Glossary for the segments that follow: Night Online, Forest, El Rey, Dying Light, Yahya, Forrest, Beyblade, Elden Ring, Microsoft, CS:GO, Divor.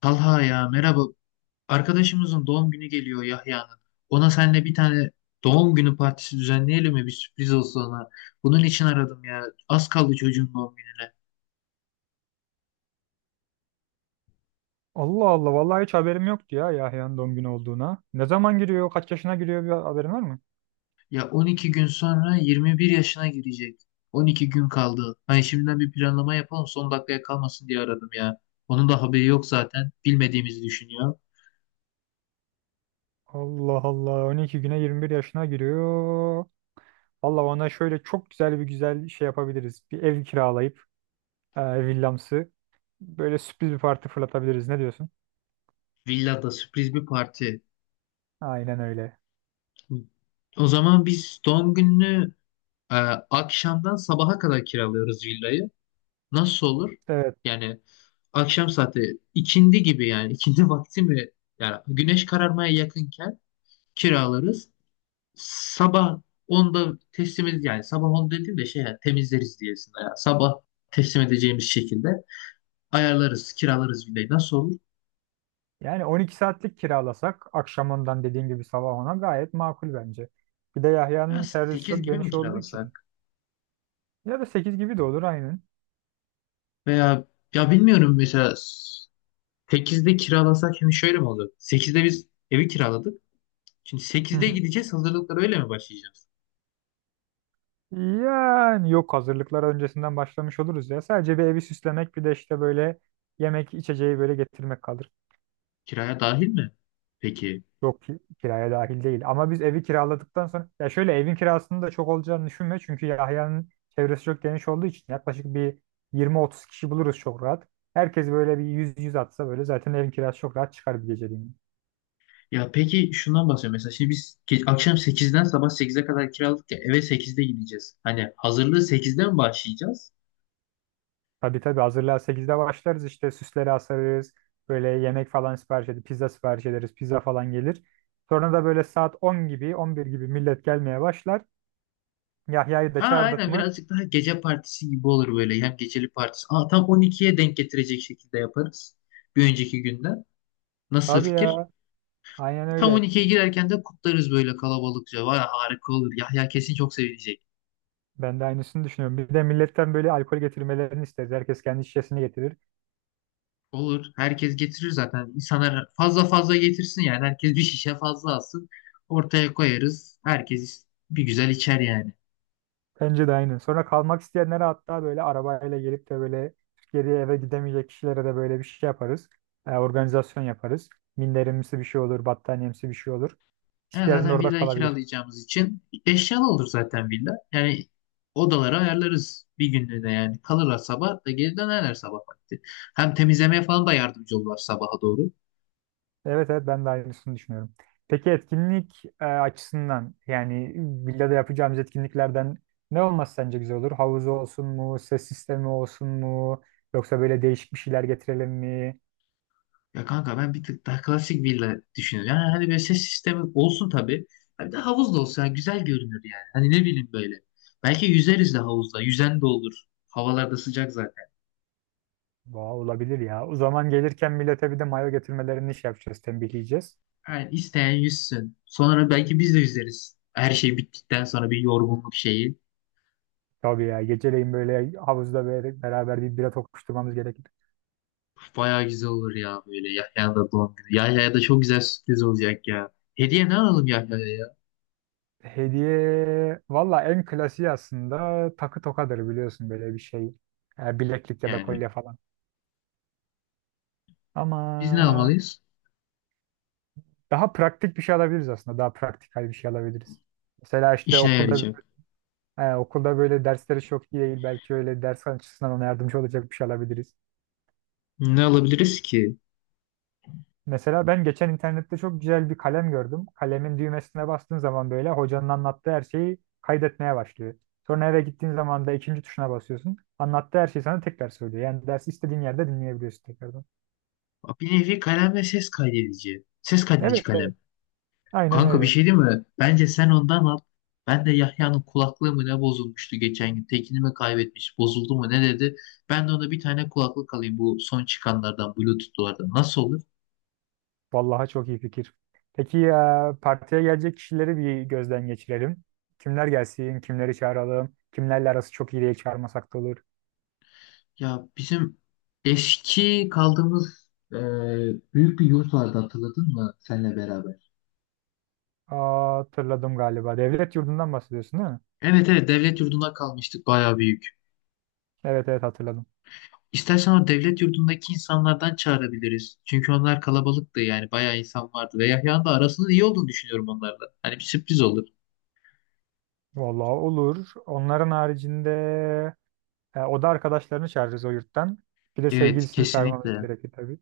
Talha ya merhaba. Arkadaşımızın doğum günü geliyor Yahya'nın. Ona seninle bir tane doğum günü partisi düzenleyelim mi? Bir sürpriz olsun ona. Bunun için aradım ya. Az kaldı çocuğun doğum gününe. Allah Allah vallahi hiç haberim yoktu ya Yahya'nın doğum günü olduğuna. Ne zaman giriyor, kaç yaşına giriyor bir haberin var mı? Ya 12 gün sonra 21 yaşına girecek. 12 gün kaldı. Hani şimdiden bir planlama yapalım son dakikaya kalmasın diye aradım ya. Onun da haberi yok zaten. Bilmediğimizi düşünüyor. Allah Allah 12 güne 21 yaşına giriyor. Allah ona şöyle çok güzel bir güzel şey yapabiliriz. Bir ev kiralayıp e, villamsı böyle sürpriz bir parti fırlatabiliriz. Ne diyorsun? Villada sürpriz bir parti. Aynen öyle. O zaman biz doğum gününü e, akşamdan sabaha kadar kiralıyoruz villayı. Nasıl olur? Evet. Yani akşam saati ikindi gibi yani ikindi vakti mi? Yani güneş kararmaya yakınken kiralarız. Sabah onda teslim edeceğiz. Yani sabah 10 dediğim de şey yani temizleriz diyesinde. Yani sabah teslim edeceğimiz şekilde ayarlarız, kiralarız villayı. Nasıl olur? Yani 12 saatlik kiralasak akşam ondan dediğin gibi sabah ona gayet makul bence. Bir de Ya Yahya'nın çevresi sekiz çok gibi mi geniş olduğu için. kiralasak? Ya da 8 gibi de olur aynen. Veya ya bilmiyorum mesela sekizde kiralasak şimdi şöyle mi olur? Sekizde biz evi kiraladık. Şimdi sekizde gideceğiz hazırlıklara öyle mi başlayacağız? Yani yok hazırlıklar öncesinden başlamış oluruz ya. Sadece bir evi süslemek bir de işte böyle yemek içeceği böyle getirmek kalır. Kiraya dahil mi? Peki. Yok ki kiraya dahil değil. Ama biz evi kiraladıktan sonra ya şöyle evin kirasının da çok olacağını düşünme. Çünkü Yahya'nın çevresi çok geniş olduğu için yaklaşık bir 20-30 kişi buluruz çok rahat. Herkes böyle bir 100-100 atsa böyle zaten evin kirası çok rahat çıkar bir geceliğine. Ya peki şundan bahsediyorum. Mesela şimdi biz akşam sekizden sabah sekize kadar kiralık ya eve sekizde gideceğiz. Hani hazırlığı sekizden mi başlayacağız? Tabii tabii hazırlığa 8'de başlarız işte süsleri asarız. Böyle yemek falan sipariş edip pizza sipariş ederiz. Pizza falan gelir. Sonra da böyle saat 10 gibi 11 gibi millet gelmeye başlar. Yahya'yı Ha da çağırdık aynen mı? birazcık daha gece partisi gibi olur böyle. Hem geceli partisi. Aa, tam 12'ye denk getirecek şekilde yaparız. Bir önceki günden. Nasıl Tabii fikir? ya aynen Tam on öyle. ikiye girerken de kutlarız böyle kalabalıkça. Vay harika olur. Yahya kesin çok sevinecek. Ben de aynısını düşünüyorum. Bir de milletten böyle alkol getirmelerini isteriz. Herkes kendi şişesini getirir. Olur. Herkes getirir zaten. İnsanlar fazla fazla getirsin yani. Herkes bir şişe fazla alsın. Ortaya koyarız. Herkes bir güzel içer yani. Bence de aynen. Sonra kalmak isteyenlere hatta böyle arabayla gelip de böyle geri eve gidemeyecek kişilere de böyle bir şey yaparız. Organizasyon yaparız. Minderimsi bir şey olur, battaniyemsi bir şey olur. Yani İsteyen de zaten orada villayı kalabilir. kiralayacağımız için eşyalı olur zaten villa. Yani odalara ayarlarız bir günlüğüne yani. Kalırlar sabah da geri dönerler sabah vakti. Hem temizlemeye falan da yardımcı olurlar sabaha doğru. Evet evet ben de aynısını düşünüyorum. Peki etkinlik açısından yani villada yapacağımız etkinliklerden ne olması sence güzel olur? Havuz olsun mu? Ses sistemi olsun mu? Yoksa böyle değişik bir şeyler getirelim mi? Ya kanka ben bir tık daha klasik villa düşünüyorum. Yani hani böyle ses sistemi olsun tabii. Ha bir de havuz da olsa yani güzel görünür yani. Hani ne bileyim böyle. Belki yüzeriz de havuzda. Yüzen de olur. Havalar da sıcak zaten. Vay, olabilir ya. O zaman gelirken millete bir de mayo getirmelerini şey yapacağız, tembihleyeceğiz. Yani isteyen yüzsün. Sonra belki biz de yüzeriz. Her şey bittikten sonra bir yorgunluk şeyi. Tabii ya geceleyin böyle havuzda böyle beraber bir bira tokuşturmamız gerekir. Bayağı güzel olur ya böyle Yahya'nın da doğum günü. Yahya'ya da çok güzel sürpriz olacak ya. Hediye ne alalım Yahya'ya ya? Hediye valla en klasiği aslında takı tokadır biliyorsun böyle bir şey. Bileklik ya da Yani kolye falan. Ama biz ne almalıyız? daha praktik bir şey alabiliriz aslında. Daha praktikal bir şey alabiliriz. Mesela işte İşine okulda yarayacak. he, okulda böyle dersleri çok iyi değil. Belki öyle ders açısından ona yardımcı olacak bir şey alabiliriz. Ne alabiliriz ki? Mesela ben geçen internette çok güzel bir kalem gördüm. Kalemin düğmesine bastığın zaman böyle hocanın anlattığı her şeyi kaydetmeye başlıyor. Sonra eve gittiğin zaman da ikinci tuşuna basıyorsun. Anlattığı her şeyi sana tekrar söylüyor. Yani dersi istediğin yerde dinleyebiliyorsun tekrardan. Bir nevi kalem ve ses kaydedici. Ses kaydedici Evet kalem. evet. Aynen Kanka bir öyle. şey değil mi? Bence sen ondan al. Ben de Yahya'nın kulaklığı mı ne bozulmuştu geçen gün. Tekini mi kaybetmiş, bozuldu mu ne dedi. Ben de ona bir tane kulaklık alayım bu son çıkanlardan, Bluetooth'lardan. Nasıl olur? Vallahi çok iyi fikir. Peki ya partiye gelecek kişileri bir gözden geçirelim. Kimler gelsin, kimleri çağıralım, kimlerle arası çok iyi diye çağırmasak da olur. Ya bizim eski kaldığımız büyük bir yurt vardı hatırladın mı senle beraber? Aa, hatırladım galiba. Devlet yurdundan bahsediyorsun değil mi? Evet evet devlet yurduna kalmıştık bayağı büyük. Evet evet hatırladım. İstersen o devlet yurdundaki insanlardan çağırabiliriz. Çünkü onlar kalabalıktı yani bayağı insan vardı. Ve Yahya'nın da arasının iyi olduğunu düşünüyorum onlarla. Hani bir sürpriz olur. Vallahi olur. Onların haricinde o da arkadaşlarını çağırırız o yurttan. Bir de Evet sevgilisini çağırmamız kesinlikle. gerekir tabii.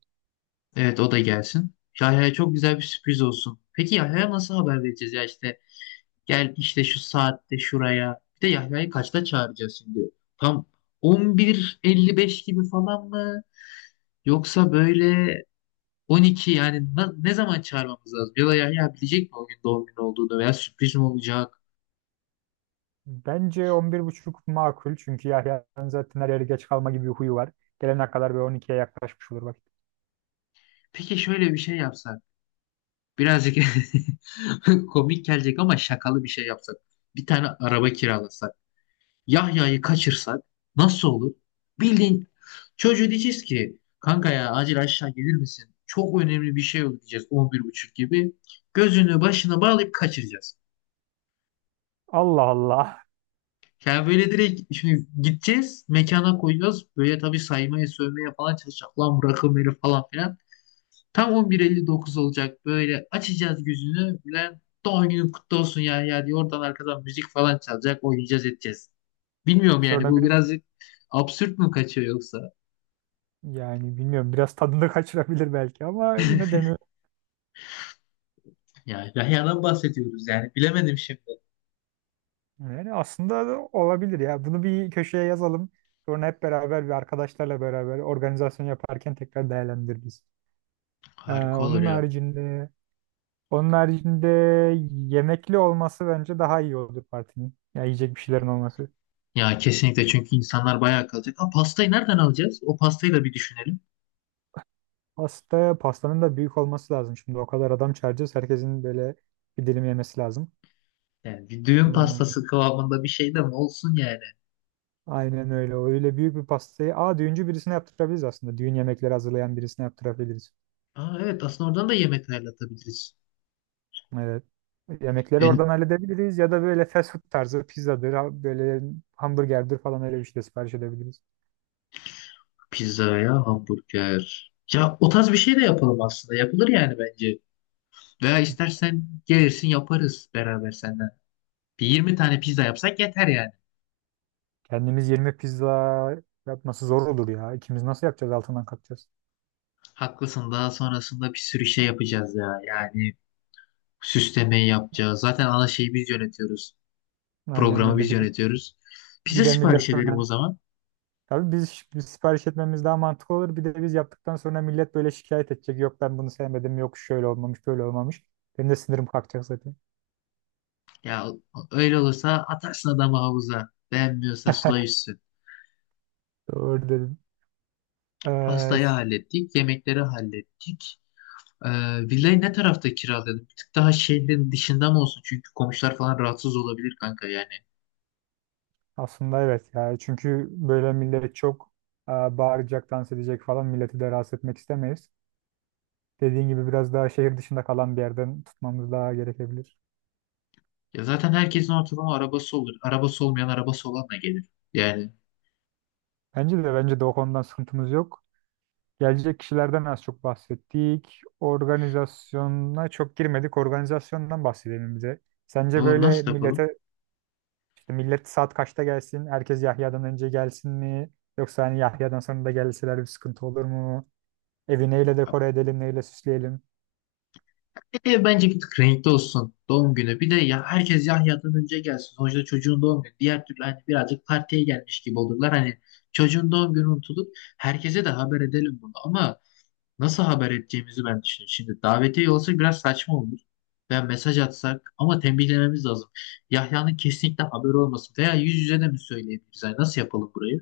Evet o da gelsin. Yahya'ya çok güzel bir sürpriz olsun. Peki Yahya'ya nasıl haber vereceğiz ya işte gel işte şu saatte şuraya. Bir de Yahya'yı kaçta çağıracağız şimdi? Tam 11.55 gibi falan mı? Yoksa böyle 12 yani ne zaman çağırmamız lazım? Ya da Yahya bilecek mi o gün doğum günü olduğunu veya sürpriz mi olacak? Bence 11.30 makul çünkü Yahya'nın zaten her yere geç kalma gibi bir huyu var. Gelene kadar bir 12'ye yaklaşmış olur vakit. Peki şöyle bir şey yapsak. Birazcık komik gelecek ama şakalı bir şey yapsak. Bir tane araba kiralasak. Yahya'yı kaçırsak nasıl olur? Bildiğin çocuğu diyeceğiz ki kanka ya acil aşağı gelir misin? Çok önemli bir şey oldu diyeceğiz 11.30 gibi. Gözünü başına bağlayıp kaçıracağız. Allah Allah. Yani böyle direkt şimdi gideceğiz mekana koyacağız. Böyle tabii saymaya sövmeye falan çalışacak. Lan bırakın beni falan filan. Tam 11.59 olacak böyle açacağız gözünü. Bülent doğum günün kutlu olsun ya ya diye oradan arkadan müzik falan çalacak oynayacağız edeceğiz. Bilmiyorum yani Sonra bu biri birazcık absürt mü kaçıyor yoksa? Yani bilmiyorum biraz tadını kaçırabilir belki ama yine denil Ya Yahya'dan bahsediyoruz yani bilemedim şimdi. yani aslında da olabilir ya. Bunu bir köşeye yazalım. Sonra hep beraber arkadaşlarla beraber organizasyon yaparken tekrar değerlendiririz. Ee, Harika olur onun ya. haricinde onun haricinde yemekli olması bence daha iyi olur partinin. Ya yiyecek bir şeylerin olması. Ya kesinlikle çünkü insanlar bayağı kalacak. Ha pastayı nereden alacağız? O pastayı da bir düşünelim. Pastanın da büyük olması lazım. Şimdi o kadar adam çağıracağız. Herkesin böyle bir dilim yemesi lazım. Yani bir düğün Hmm. pastası kıvamında bir şey de mi olsun yani? Aynen öyle. Öyle büyük bir pastayı. Aa düğüncü birisine yaptırabiliriz aslında. Düğün yemekleri hazırlayan birisine yaptırabiliriz. Aa, evet aslında oradan da yemek ayarlatabiliriz. Evet. Yemekleri E, oradan halledebiliriz ya da böyle fast food tarzı pizzadır, böyle hamburgerdir falan öyle bir şey de sipariş edebiliriz. Pizza ya hamburger. Ya o tarz bir şey de yapalım aslında. Yapılır yani bence. Veya istersen gelirsin yaparız beraber senden. Bir 20 tane pizza yapsak yeter yani. Kendimiz yirmi pizza yapması zor olur ya. İkimiz nasıl yapacağız altından kalkacağız. Haklısın daha sonrasında bir sürü şey yapacağız ya. Yani süslemeyi yapacağız. Zaten ana şeyi biz yönetiyoruz. Aynen Programı öyle. biz Bir de, yönetiyoruz. bir Pizza de sipariş millet edelim sonra. o zaman. Tabii biz sipariş etmemiz daha mantıklı olur. Bir de biz yaptıktan sonra millet böyle şikayet edecek. Yok ben bunu sevmedim, yok şöyle olmamış, böyle olmamış. Benim de sinirim kalkacak zaten. Ya öyle olursa atarsın adamı havuza. Beğenmiyorsa suda yüzsün. Doğru dedim. Ee, Pastayı ş- hallettik, yemekleri hallettik. Ee, villayı ne tarafta kiralayalım? Bir tık daha şehrin dışında mı olsun? Çünkü komşular falan rahatsız olabilir kanka yani. Aslında evet yani çünkü böyle millet çok bağıracak, dans edecek falan milleti de rahatsız etmek istemeyiz. Dediğin gibi biraz daha şehir dışında kalan bir yerden tutmamız daha gerekebilir. Ya zaten herkesin ortalama arabası olur. Arabası olmayan arabası olanla gelir. Yani Bence de o konudan sıkıntımız yok. Gelecek kişilerden az çok bahsettik. Organizasyona çok girmedik. Organizasyondan bahsedelim bize. Sence doğru böyle nasıl yapalım? İşte millet saat kaçta gelsin? Herkes Yahya'dan önce gelsin mi? Yoksa hani Yahya'dan sonra da gelseler bir sıkıntı olur mu? Evi neyle dekore edelim, neyle süsleyelim? Ev bence bir tık renkli olsun doğum günü. Bir de ya herkes Yahya'dan önce gelsin. Sonuçta çocuğun doğum günü. Diğer türlü hani birazcık partiye gelmiş gibi olurlar. Hani çocuğun doğum günü unutulup herkese de haber edelim bunu. Ama nasıl haber edeceğimizi ben düşünüyorum. Şimdi davetiye olsa biraz saçma olur. Veya mesaj atsak ama tembihlememiz lazım. Yahya'nın kesinlikle haberi olmasın. Veya yüz yüze de mi söyleyebiliriz? Yani nasıl yapalım burayı?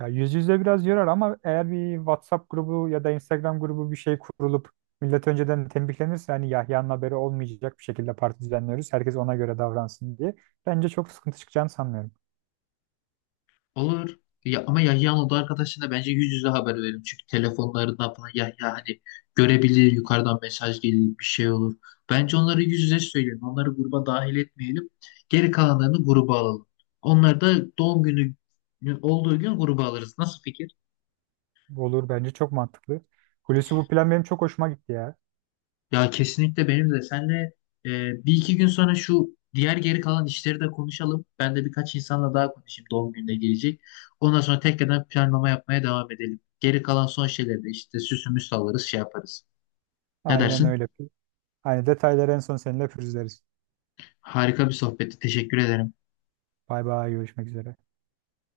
Ya yüz yüze biraz yorar ama eğer bir WhatsApp grubu ya da Instagram grubu bir şey kurulup millet önceden tembihlenirse hani Yahya'nın haberi olmayacak bir şekilde parti düzenliyoruz. Herkes ona göre davransın diye. Bence çok sıkıntı çıkacağını sanmıyorum. Olur. Ya, ama Yahya'nın oda arkadaşına bence yüz yüze haber verelim. Çünkü telefonlarından falan Yahya hani görebilir. Yukarıdan mesaj gelir bir şey olur. Bence onları yüz yüze söyleyelim. Onları gruba dahil etmeyelim. Geri kalanlarını gruba alalım. Onlar da doğum günü olduğu gün gruba alırız. Nasıl fikir? Olur bence çok mantıklı. Hulusi bu plan benim çok hoşuma gitti ya. Ya kesinlikle benim de. Senle bir iki gün sonra şu diğer geri kalan işleri de konuşalım. Ben de birkaç insanla daha konuşayım doğum gününe gelecek. Ondan sonra tekrardan planlama yapmaya devam edelim. Geri kalan son şeyleri de işte süsümüz sallarız şey yaparız. Ne Aynen dersin? öyle. Aynı detayları en son seninle pürüzleriz. Harika bir sohbetti. Teşekkür ederim. Bay bay görüşmek üzere.